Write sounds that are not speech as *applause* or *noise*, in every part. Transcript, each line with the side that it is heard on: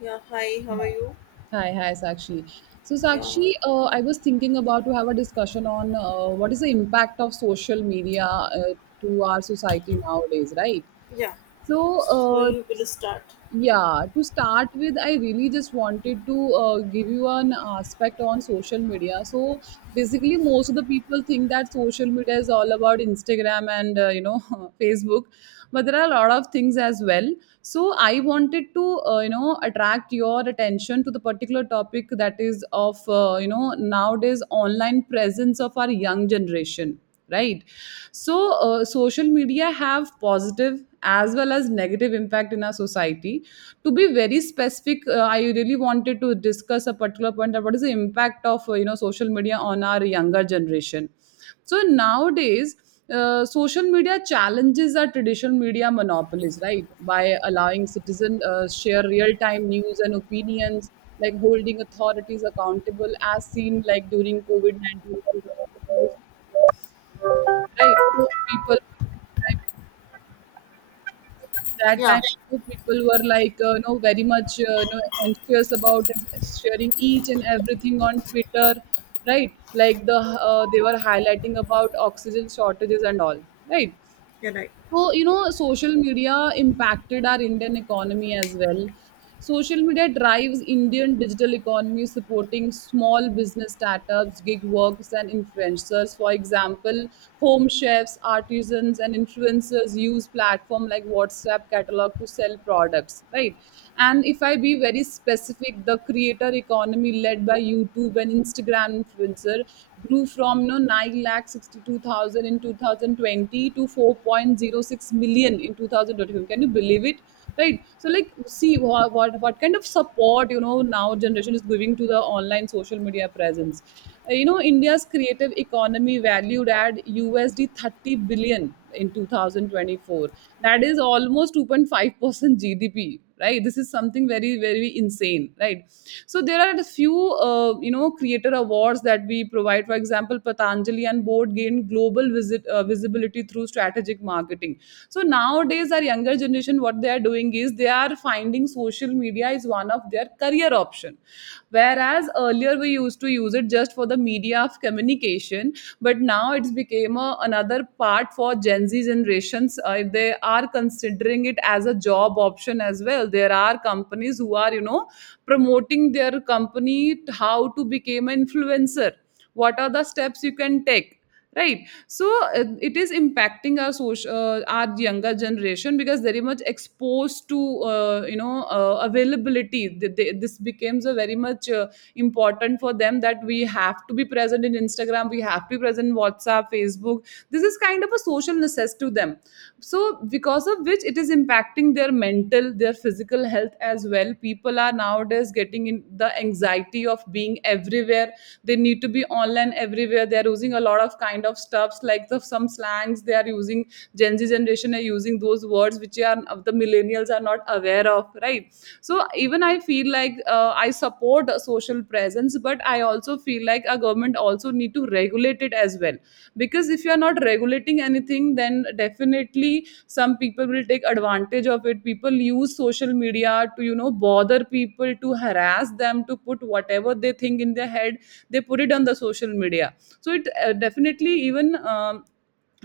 left: Yeah, hi, how are you?
right: Hi, hi, Sakshi. So,
left: Yeah,
right: Sakshi, I was thinking about to have a discussion on what is the impact of social media to our society nowadays, right?
left: yeah.
right: So,
left: So
right: uh,
left: you will start.
right: yeah, to start with, I really just wanted to give you an aspect on social media. So, basically, most of the people think that social media is all about Instagram and *laughs* Facebook, but there are a lot of things as well. So I wanted to attract your attention to the particular topic that is of nowadays online presence of our young generation, right. So social media have positive as well as negative impact in our society. To be very specific, I really wanted to discuss a particular point that what is the impact of social media on our younger generation. So nowadays, social media challenges our traditional media monopolies, right? By allowing citizens share real-time news and opinions, like holding authorities accountable, as seen like during COVID-19, right? So people, like, that time,
left: Yeah,
right: people were like very much anxious about sharing each and everything on Twitter, right? Like they were highlighting about oxygen shortages and all, right?
left: you're right.
right: So, social media impacted our Indian economy as well. Social media drives Indian digital economy, supporting small business startups, gig workers, and influencers. For example, home chefs, artisans, and influencers use platform like WhatsApp catalog to sell products, right? And if I be very specific, the creator economy led by YouTube and Instagram influencer grew from 9 lakhs 62,000 in 2020 to 4.06 million in 2025. Can you believe it? Right. So, like, see what kind of support now generation is giving to the online social media presence. India's creative economy valued at USD 30 billion in 2024, that is almost 2.5% GDP, right. This is something very, very insane, right. So there are a few creator awards that we provide. For example, Patanjali and Board gained global visit visibility through strategic marketing. So nowadays, our younger generation, what they are doing is they are finding social media is one of their career option, whereas earlier we used to use it just for the media of communication. But now it's became another part for Gen Z generations. If they are considering it as a job option as well, there are companies who are promoting their company, how to become an influencer, what are the steps you can take, right? So it is impacting our social our younger generation because very much exposed to availability. This becomes a very much important for them, that we have to be present in Instagram, we have to be present in WhatsApp, Facebook. This is kind of a social necessity to them. So because of which, it is impacting their mental, their physical health as well. People are nowadays getting in the anxiety of being everywhere. They need to be online everywhere. They are using a lot of kind of stuffs, like the some slangs they are using. Gen Z generation are using those words which are the millennials are not aware of, right. So even I feel like I support a social presence, but I also feel like a government also need to regulate it as well. Because if you are not regulating anything, then definitely some people will take advantage of it. People use social media to bother people, to harass them, to put whatever they think in their head. They put it on the social media. So it definitely even.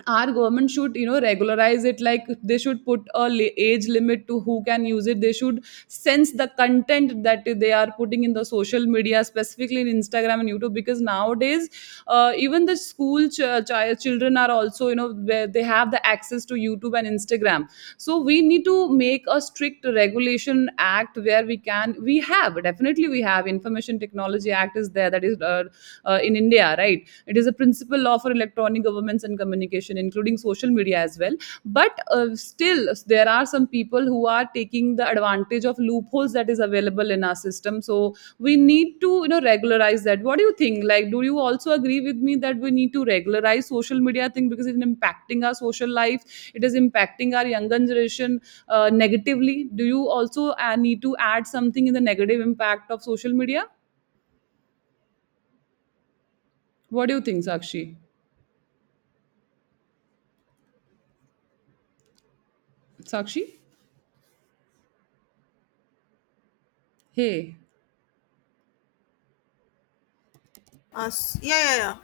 right: Our government should regularize it, like they should put a age limit to who can use it. They should sense the content that they are putting in the social media, specifically in Instagram and YouTube. Because nowadays, even the school children are also, where they have the access to YouTube and Instagram. So we need to make a strict regulation act where we have definitely. We have information technology act is there, that is in India, right. Right, it is a principle law for electronic governments and communication, including social media as well. But still there are some people who are taking the advantage of loopholes that is available in our system. So we need to regularize that. What do you think? Like, do you also agree with me that we need to regularize social media thing? Because it's impacting our social life, it is impacting our younger generation negatively. Do you also need to add something in the negative impact of social media? What do you think, Sakshi? Sakshi? Hey?
left: Yeah, yeah, yeah.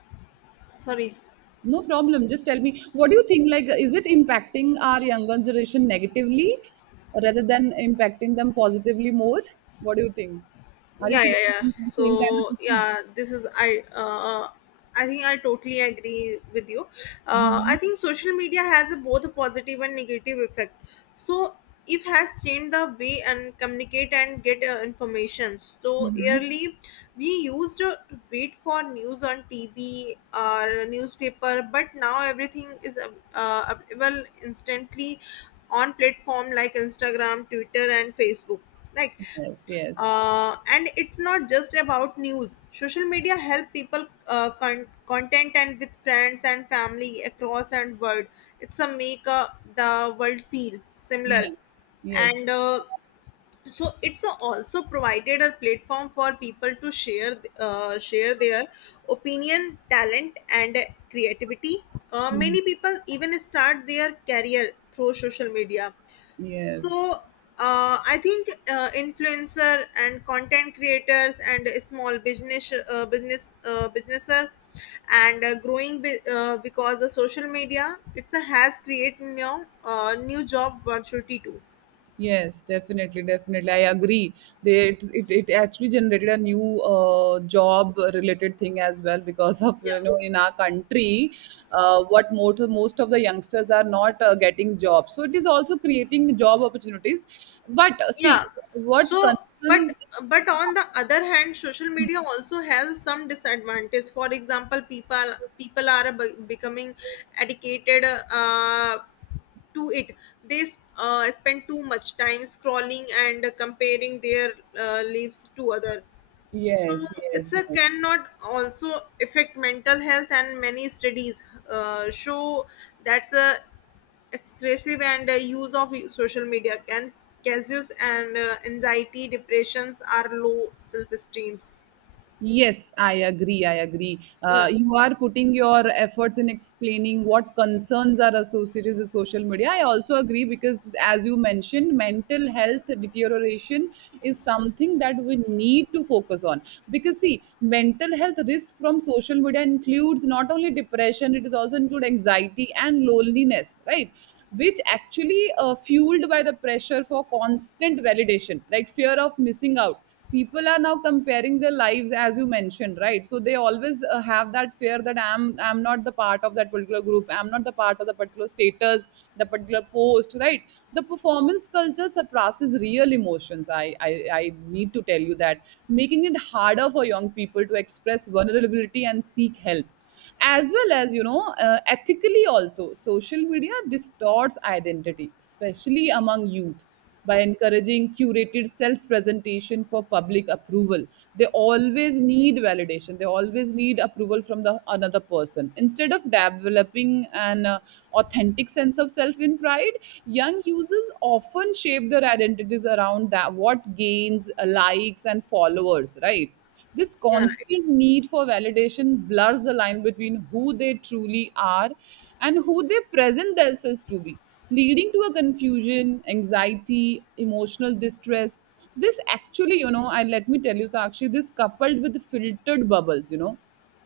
left: Sorry.
right: No problem. Just tell me, what do you think? Like, is it impacting our younger generation negatively rather than impacting them positively more? What do you think? Are you
left: Yeah, yeah,
right: facing
left: yeah.
right: the same kind of
left: so
right: issues?
left: yeah this is i uh, I think I totally agree with you. I
right: Hmm.
left: think social media has a both a positive and negative effect. So it has changed the way and communicate and get information. So
right: Hmm.
left: early we used to wait for news on TV or newspaper, but now everything is available instantly on platform like Instagram, Twitter and Facebook. like
right: Yes, yes.
left: and it's not just about news, social media help people content and with friends and family across and world. It's a make the world feel
right: Yeah.
left: similar.
right: Yes.
left: And So it's also provided a platform for people to share their opinion, talent and creativity.
right: Hmm.
left: Many people even start their career through social media. so
right: Yes.
left: I think influencer and content creators and small business businesser and growing because the social media it's a has created new new job opportunity too.
right: Yes, definitely, definitely. I agree. They, it actually generated a new job related thing as well because of,
left: Yeah.
right: in our country, what most of the youngsters are not getting jobs. So it is also creating job opportunities. But see,
left: Yeah.
right: what
left: So but
right: concerns. Yeah.
left: on the other hand, social media also has some disadvantage. For example, people are becoming addicted uh, to it. They spend too much time scrolling and comparing their lives to other. So
right: Yes,
left: it's
right: yes,
left: a
right: yes.
left: cannot also affect mental health, and many studies show that's a excessive and use of social media can causes and anxiety, depressions, are low self esteems.
right: Yes, I agree. I agree.
left: Yeah,
right: You are putting your efforts in explaining what concerns are associated with social media. I also agree because, as you mentioned, mental health deterioration is something that we need to focus on. Because, see, mental health risk from social media includes not only depression, it is also include anxiety and loneliness, right? Which actually fueled by the pressure for constant validation, right. Fear of missing out. People are now comparing their lives, as you mentioned, right. So they always have that fear that I'm not the part of that particular group, I'm not the part of the particular status, the particular post, right. The performance culture suppresses real emotions. I need to tell you that, making it harder for young people to express vulnerability and seek help, as well as, ethically also, social media distorts identity, especially among youth, by encouraging curated self presentation for public approval. They always need validation, they always need approval from the another person, instead of developing an authentic sense of self in pride. Young users often shape their identities around that what gains likes and followers, right. This
left: yeah, right.
right: constant need for validation blurs the line between who they truly are and who they present themselves to be, leading to a confusion, anxiety, emotional distress. This actually, and let me tell you, Sakshi, this coupled with filtered bubbles,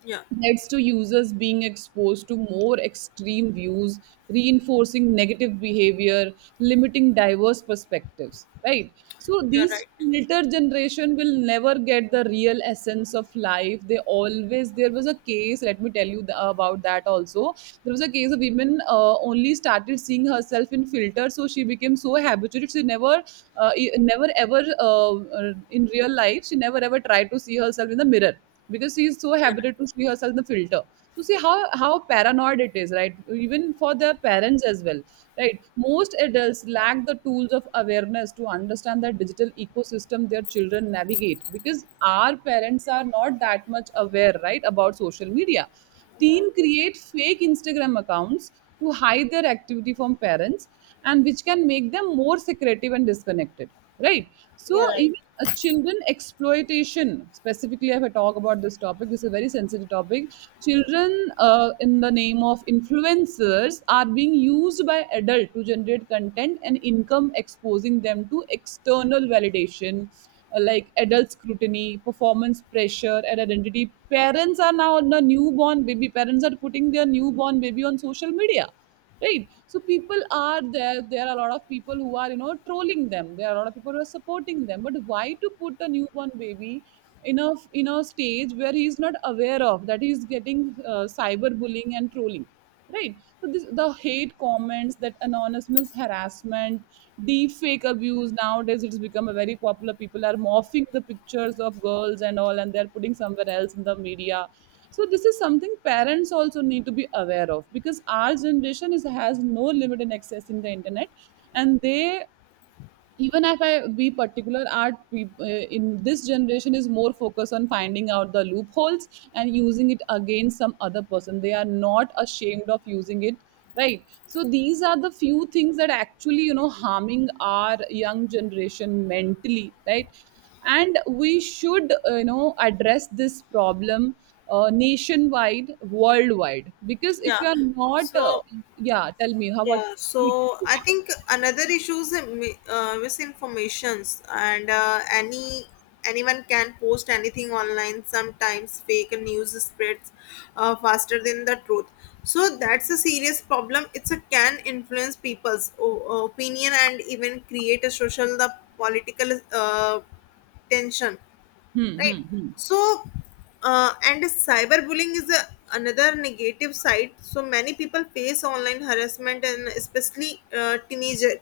left: Yeah,
right: leads to users being exposed to more extreme views, reinforcing negative behavior, limiting diverse perspectives, right? So
left: you're
right: these
left: right.
right: filter generation will never get the real essence of life. They always there was a case. Let me tell you about that also. There was a case of women only started seeing herself in filter, so she became so habituated. She never ever in real life she never ever tried to see herself in the mirror, because she is so
left: You're right.
right: habituated to see herself in the filter. So see how paranoid it is, right. Even for their parents as well, right. Most adults lack the tools of awareness to understand the digital ecosystem their children navigate, because our parents are not that much aware, right, about social media. Teen create fake Instagram accounts to hide their activity from parents, and which can make them more secretive and disconnected, right. So
left: Yeah, right.
right: even a children exploitation, specifically if I talk about this topic, this is a very sensitive topic. Children, in the name of influencers, are being used by adult to generate content and income, exposing them to external validation, like adult scrutiny, performance pressure, and identity. Parents are now the newborn baby, parents are putting their newborn baby on social media, right. So people are there, there are a lot of people who are trolling them, there are a lot of people who are supporting them. But why to put a newborn baby in a stage where he is not aware of that he is getting cyberbullying and trolling, right. So this the hate comments, that anonymous harassment, deepfake abuse, nowadays it's become a very popular. People are morphing the pictures of girls and all, and they're putting somewhere else in the media. So this is something parents also need to be aware of, because our generation is has no limit in accessing the internet. And they, even if I be particular in this generation is more focused on finding out the loopholes and using it against some other person. They are not ashamed of using it, right? So these are the few things that actually harming our young generation mentally, right? And we should address this problem, nationwide, worldwide. Because if you
left: Yeah.
right: are not
left: So
right: yeah, tell me how about
left: yeah,
right: we
left: so
right: can do
left: I
right: it.
left: think another issue is misinformations, and anyone can post anything online. Sometimes fake news spreads faster than the truth. So that's a serious problem. It's a can influence people's opinion and even create a social the political tension,
right: hmm,
left: right?
right: hmm, hmm.
left: So and cyberbullying is a another negative side. So many people face online harassment, and especially teenager.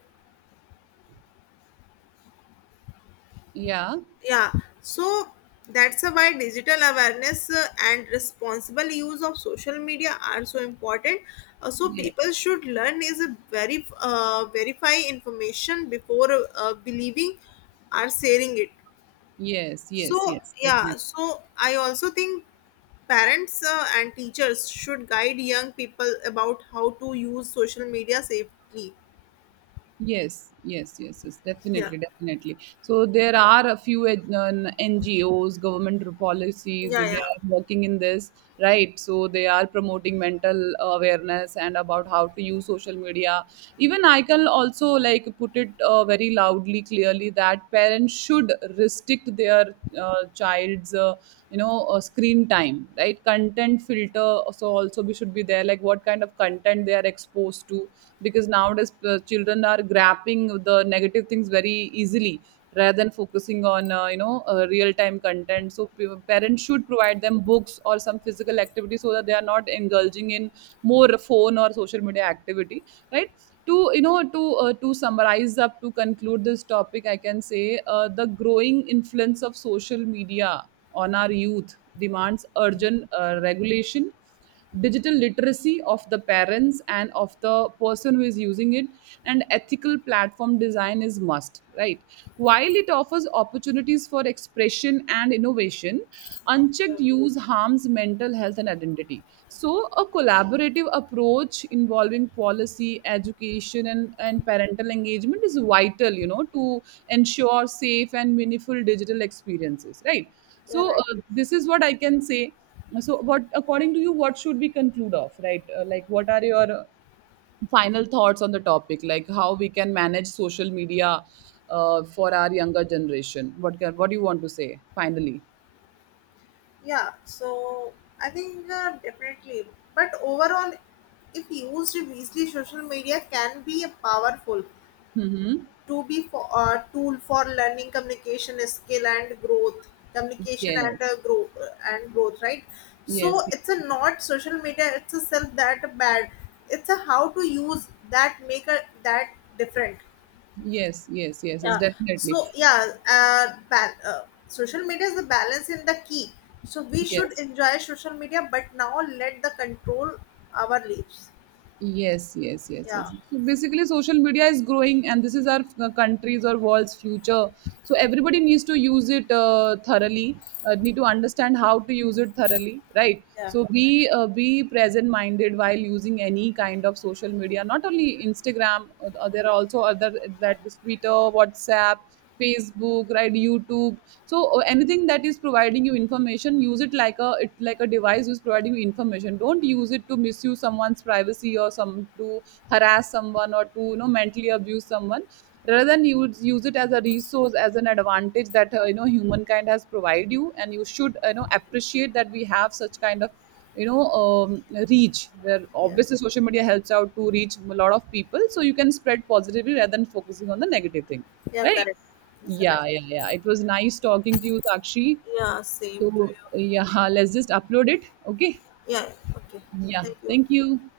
right: Yeah.
left: Yeah. So that's why digital awareness and responsible use of social media are so important. So
right: Yes,
left: people should learn is a very verify information before uh, believing or sharing it.
right: yes, yes,
left: So
right: yes, definitely.
left: yeah, so I also think parents and teachers should guide young people about how to use social media safely.
right: Yes, yes, yes, yes,
left: Yeah,
right: definitely, definitely. So there are a few NGOs, government policies,
left: yeah,
right: they
left: yeah.
right: are working in this, right? So they are promoting mental awareness and about how to use social media. Even I can also like put it very loudly, clearly, that parents should restrict their child's, screen time, right? Content filter also, should be there, like what kind of content they are exposed to, because nowadays children are grasping the negative things very easily rather than focusing on real time content. So parents should provide them books or some physical activity so that they are not indulging in more phone or social media activity, right? To to summarize up, to conclude this topic, I can say the growing influence of social media on our youth demands urgent regulation, digital literacy of the parents and of the person who is using it, and ethical platform design is must, right? While it offers opportunities for expression and innovation, unchecked use harms mental health and identity. So a collaborative approach involving policy, education, and parental engagement is vital, you know, to ensure safe and meaningful digital experiences, right?
left: Yeah,
right: So,
left: right.
right: this is what I can say. So what according to you, what should we conclude of, right? Like, what are your final thoughts on the topic, like how we can manage social media for our younger generation? What do you want to say finally?
left: Yeah, so I think definitely. But overall, if used wisely, social media can be a powerful
right: Mm-hmm.
left: to be for a tool for learning communication skill and growth, communication
right: Yes,
left: and grow and growth, right? So
right: yes,
left: it's a
right: yes,
left: not social media, it's a self that bad. It's a how to use that make a that different.
right: yes, yes, yes, yes, yes,
left: Yeah,
right: definitely.
left: so yeah, uh, ba- uh, social media is the balance in the key. So we should
right: Yes,
left: enjoy social media, but now let the control our lives.
right: yes, yes, yes,
left: Yeah,
right: yes. So basically, social media is growing, and this is our country's or world's future. So everybody needs to use it thoroughly. Need to understand how to use it thoroughly, right?
left: yeah,
right: So be present-minded while using any kind of social media. Not only Instagram, there are also other, that is Twitter, WhatsApp, Facebook, right? YouTube. So anything that is providing you information, use it like a, it like a device who's providing you information. Don't use it to misuse someone's privacy or some to harass someone or to, you know, mentally abuse someone. Rather than use it as a resource, as an advantage that you know humankind has provided you, and you should, you know, appreciate that we have such kind of, you know, reach where
left: yeah,
right: obviously social media helps out to reach a lot of people. So you can spread positively rather than focusing on the negative thing,
left: yeah,
right: right?
left: correct. That's right.
right: Yeah, yeah, yeah. It was nice talking to you, Sakshi.
left: Yeah, same to
right: So
left: you.
right: yeah, *laughs* let's just upload it. Okay.
left: Yeah, okay.
right: Yeah.
left: Thank you.
right: Thank you.